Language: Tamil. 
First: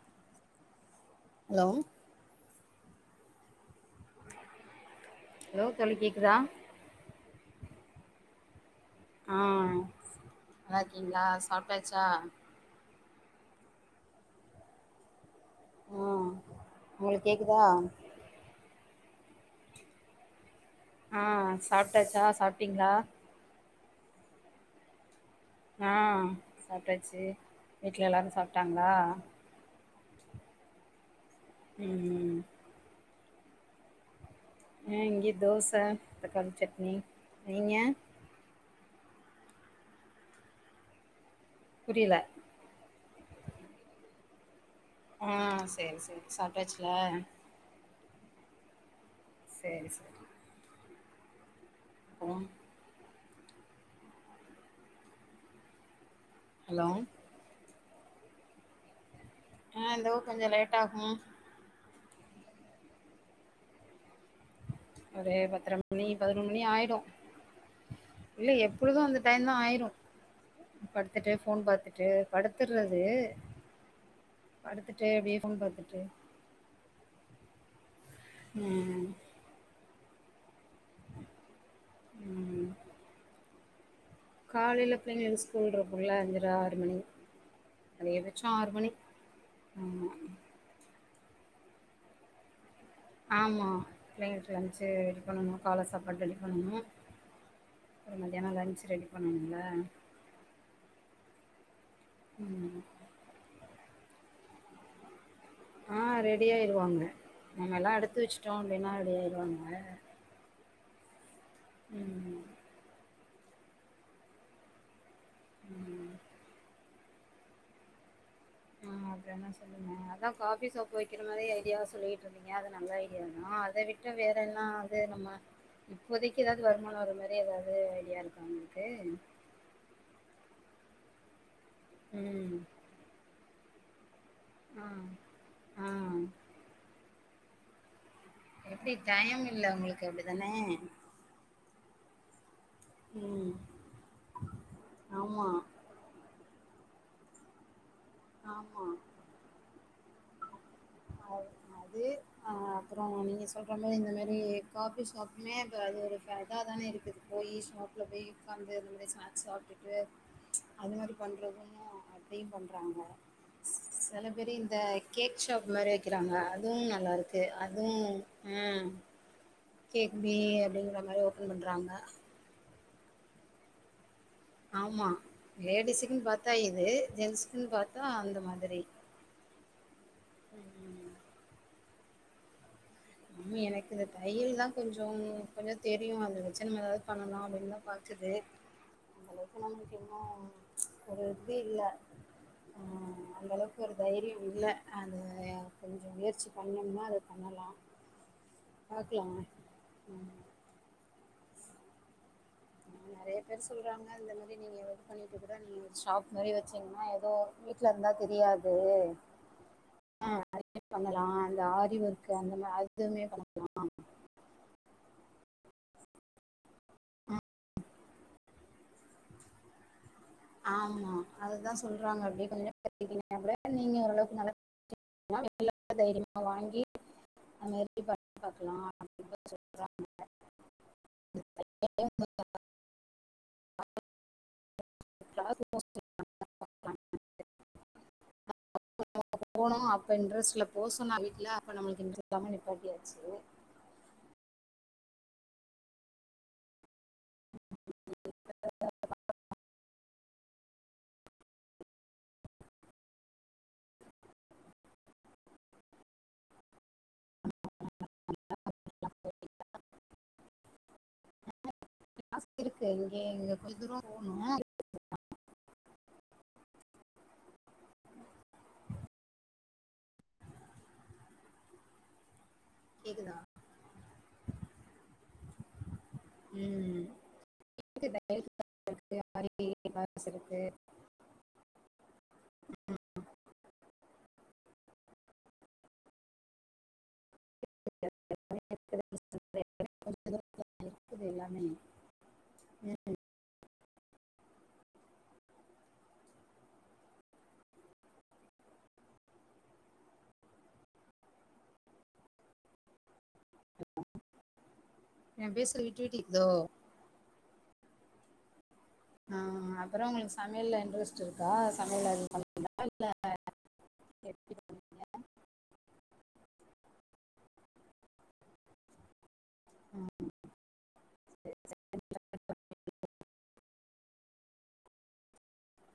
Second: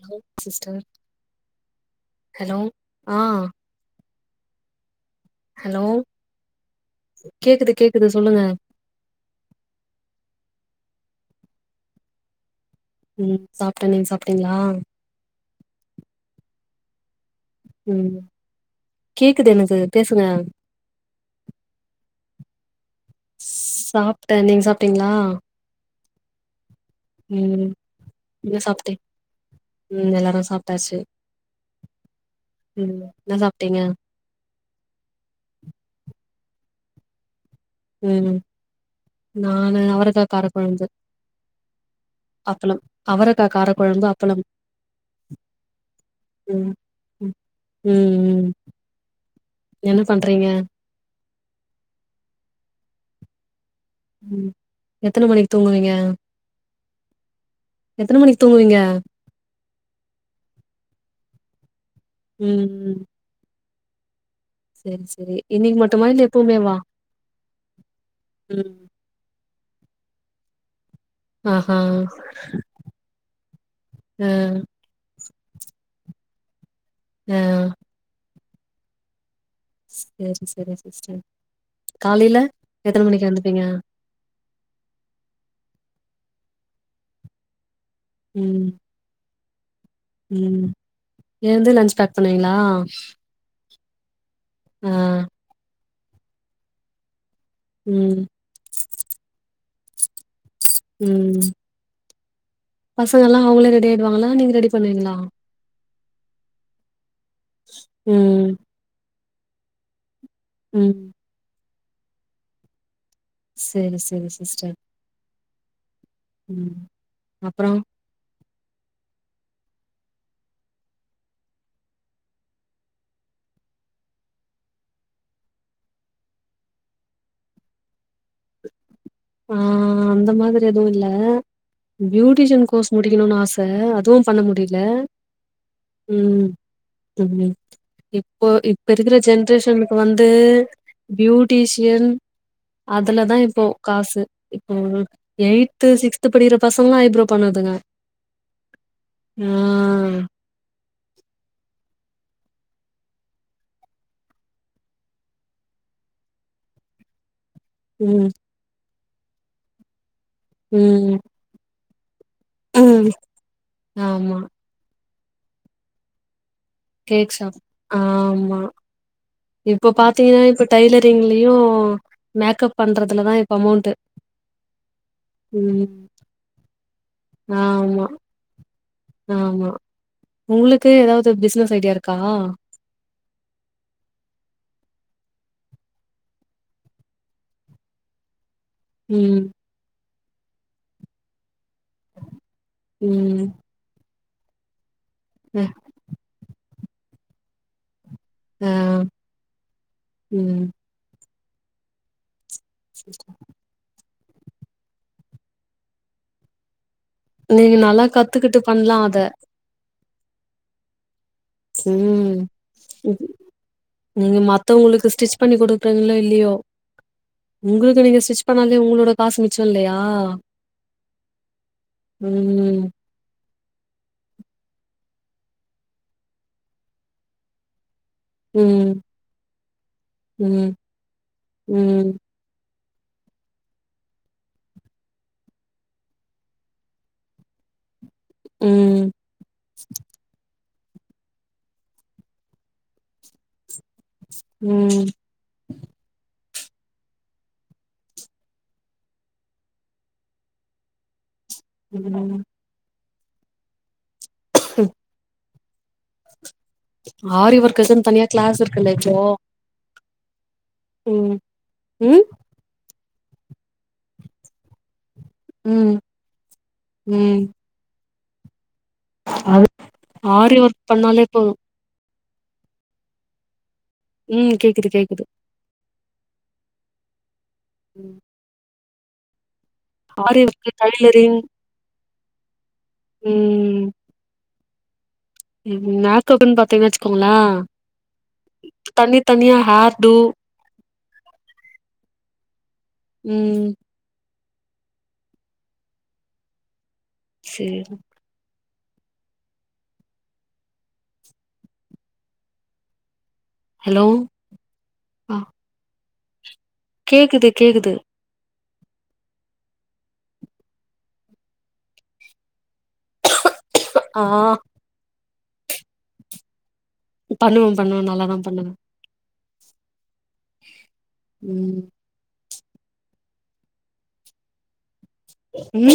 ஹலோ சிஸ்டர் ஹலோ ஹலோ ஆஹ் ஹலோ தோழி கேக்குதா கேக்குது கேக்குது சொல்லுங்க ஆ நல்லா இருக்கீங்களா சாப்ட்டாச்சா ம் சாப்ட்டே நீங்க சாப்ட்டீங்ளா ஹோ உங்களுக்கு கேக்குதா ம் கேக்குது எனக்கு பேசுங்க ஆ சாப்ட்டாச்சா சாப்ட்டீங்ளா ஸ் சாப்ட்ட நீங் சாப்ட்டீங்ளா ஆஹ் சாப்ட்டாச்சு வீட்டுல எல்லாரு என்ன சாப்ட்டாங்களா சாப்ட்டே ம் எல்லாரு சாப்ட்டாச்சு ம் ம் ம் ன்னா சாப்ட்டீங்க ஹ இங்கே தோச தக்காளி சட்னி நீங்க ம் நானு அவரக்கா கார கொழம்பு புரியல அப்பளம் அவரக்கா கார கொழம்பு அப்பளம் ஆஹ செரி செரி ம் சாப்ட்டாச்சுல ம் ம் ம் சேரி என்ன சேரி பண்றீங்க ம் ம் எத்தன மணிக்கு தூங்குவீங்க ஹலோ எத்தன மணிக் தூங்குவீங்க ஆஹ இதோ கொஞ்சம் லேட் ஆகும் ம் ம் செரி ஒரு செரி பத்திர இன்னைக்கு மணி மட்டுமா இல்ல பதினொரு மணி எப்பவுமேவா ஆயிடும் இல்ல ம் எப்பொழுதும் வந்து டையம் தா ஆயிரு படுத்துட்டு போன் ஆஹா பாத்துட்டு படுத்துடுறது ஆ படுத்து டே அப்டியே போன் பாத்துட்டு ஹ ஆஹ்ஹு சேரி சேரி சிஸ்டர் காலையில எத்தன மணிக்க எழுந்துப்பீங்க காலையில பிள்ளைங்களுக்கு ஸ்கூல் இருக்கும்ல அஞ்சர ஆறு மணி அதிக பச்சோ ம் ஆறு மணி ஆமா ம் எழுந்து லன்ச் பேக் பண்ணுவீங்ளா ஆமா பிள்ளைங்களுக்கு லன்ச் ரெடி பண்ணணு கால சாப்பாடு ரெடி பண்ணணு அப்புற ம் மத்தியானம் லன்ச் ரெடி பண்ணணும்ல உம் ம் பசங்கல்லா அவங்களே ரெடி ஆயிடுவாங்களா நீங்க ரெடி பண்ணுவீங்களா ஆ ரெடிாயாயிருவாங்க நம்ம எல்லா எடுத்து ம் வச்சுட்டோ அப்டினா ரெடி ஆயிருவாங்க ம் ம் செரி செரி சிஸ்டர் ம் ம் அப்றோ ஆ அதேனா ச அதா காஃபி சோப் வெக்கிற மாதி ஐடியா சொல்லிட்ருந்தீங்க அது நல்ல ஐடியா தா அத விட் ட்டு வேற் என்னா அதே நம்ம இப்போதைக்கி ஏதாவ்து வருமானோ வர மாரி எதாவ்து ஐடியா இருக்குன்ட்டு ஆ அந்த மாதிரி எதுவு இல்ல ம் ப்யூட்டிஷன் கோர்ஸ் முடிக்கணுன் ஆச அதூம் பண்ண முடிய்ல ஆ ஆ உம் தம்லி எப் போ இப்ப எப்டி இருக்குற டைம் இல்ல ஜென்ரேஷனுக்கு உங்களுக்கு வந்து அப்டிதானே ப்யூட்டிஷியன் அதலதா ம் இப்போ காசு இப்போல்க் ஆமா யய்ட் த்து சிக்ஸ்த்து படிக்கிற பசங்ளா ஐப்ரோ பண்ணுதுக ஆமா ம் ஆல் அதே அ அப்றோ நீங்க சொல்ற மாதி இந்த மாரி காபி ஷாப்லே த அது ஒரு ஃப இதாதானே இரு த்து பொ யே ஷாப் வீட்ல போய் ம் உக்காந்து அந்த மார் ஸ்நாக்ஸ் சாப்ட்டுட்டு அனு மாரி ம் பண்றதும்மோ அத் திய் பண்றாங்க ம் ஸ் ஸ் செல ஆமா பேர் இந்த கேக் ஷாப் மாரி வைக்கறாங்க அத் ரூம் கேக் நல்லாருக்கு ஷாப் அதுவும் ஆமா ம் இப்ப கேக் பி பாத்தீங்கன்னா இப்ப அப்டிங்கிற மாரி ஓப்பன் டைலரிங்லியு பண்றாங்க மேக்கப் பண்றதுலதா இப் அமௌண்ட்டு ஆமா ம் லேடிஸுக்குன் பாத்தா இது ஜென்ஸ்க்குன் பாத்தா ஆமா அந்த மாதிரி ஆமா உங்ளுக்கு ஏதாவது பிசனஸ் ஐடியா இருக்கா உம்மி எனக்கு இந்த தையல் தான கொஞ்சம் கொஞ்சம் தெரியும் அந்த வச்சனைம் ஏதாவது பண்ணலாம் அப்படின்னுதான் பாக்குது அந்த ம் அளவுக்கு நமக்கு இன்னு ஒரு இது இல்ல ஆ அந்த ம் அளவுக் க்குற் தைரியம் இல்ல அது அ கொஞ்சோ முயற்சி பண்ணம்னா அத பண்ணலா ஆ பாக்லாவே ம் நறையா பேர் சொல்றாங்க இந்த மாதி நீங்க வர்க் பண்ணிட்டு கூட நீங்க ஷாப் மாரி வச்சீங்ன்னா இத் தோ நீங்க வீடல நல்லா இருந்தா கத்துக்கிட்டு தெரியாது பண்லா அத ஆ [unintelligible] பண்ணலா அந்த ஆரி வர்க்கு ம் அந்த மா அதுவுமே பண்ண லா நீங்க மத்தவங்களுக்கு ஸ்டிச் பண்ணி குடுக்றீங்ளோ இல்லியோ ஆ உங்களுக்கு நீங்க ஸ்டிச் ப்பனாலே உங்களோட காஸ் மிச்சோ இல்லையா ஆமா அதுதா சொல்றாங்க அப்டே கொஞ்சோ ம். கட்டிக்கினு அப்ரே நீங்க ஓரளவுக்கு நல்லா [unintelligible] தைரியமா வாங்கி அமேரிபா பாக்கலா ம். [unintelligible] சொல்றாங்க ம். ம். [unintelligible] காசு [unintelligible] ம். [unintelligible] போனோ அப்ப இன்ரெஸ் லவ் போசொன்னா வீட்ல அப்ப நம்மளுக் [unintelligible] நிப்பாட்டியாச்சு ம் [inaudible] ம் ம் ஆரி ஒர்க்ஸ்னு தனியா கிளாஸ் இருக்குல இப்போ ம், ம் ஆச இருக்கு இங்க இங்க கொஞ்ச தூரம் போணு ம், ம் அது ஆரி ஒர்க் பண்ணாலே இப்போ கேக்குதா ம் கேக்குது கேக்குது ம் ம். [inaudible] ஆரி ஓர்க் டைலரிங், ம் ம், மேக்கப்புனு பாத்தீங்கனா வச்சுக்கோங்கள கொஞ்ச தனி தனியா ஹேர் டூ இது எல்லாமே, ம் ம் சேரி ஹலோ ஆ நா பேசுறது விட்டு விட்டு கேக்குதோ கேக்குது கேக்குது அப்பறோ உங்களுக்கு சமையல்ல இன்ட்ரெஸ்ட் இருக்கா சமையல்ல எது பண்ண இருக்கா இல்ல ஆ பண்ணுவ பண்ணுவ நல்லாதா பண்ணுவ ம் ம்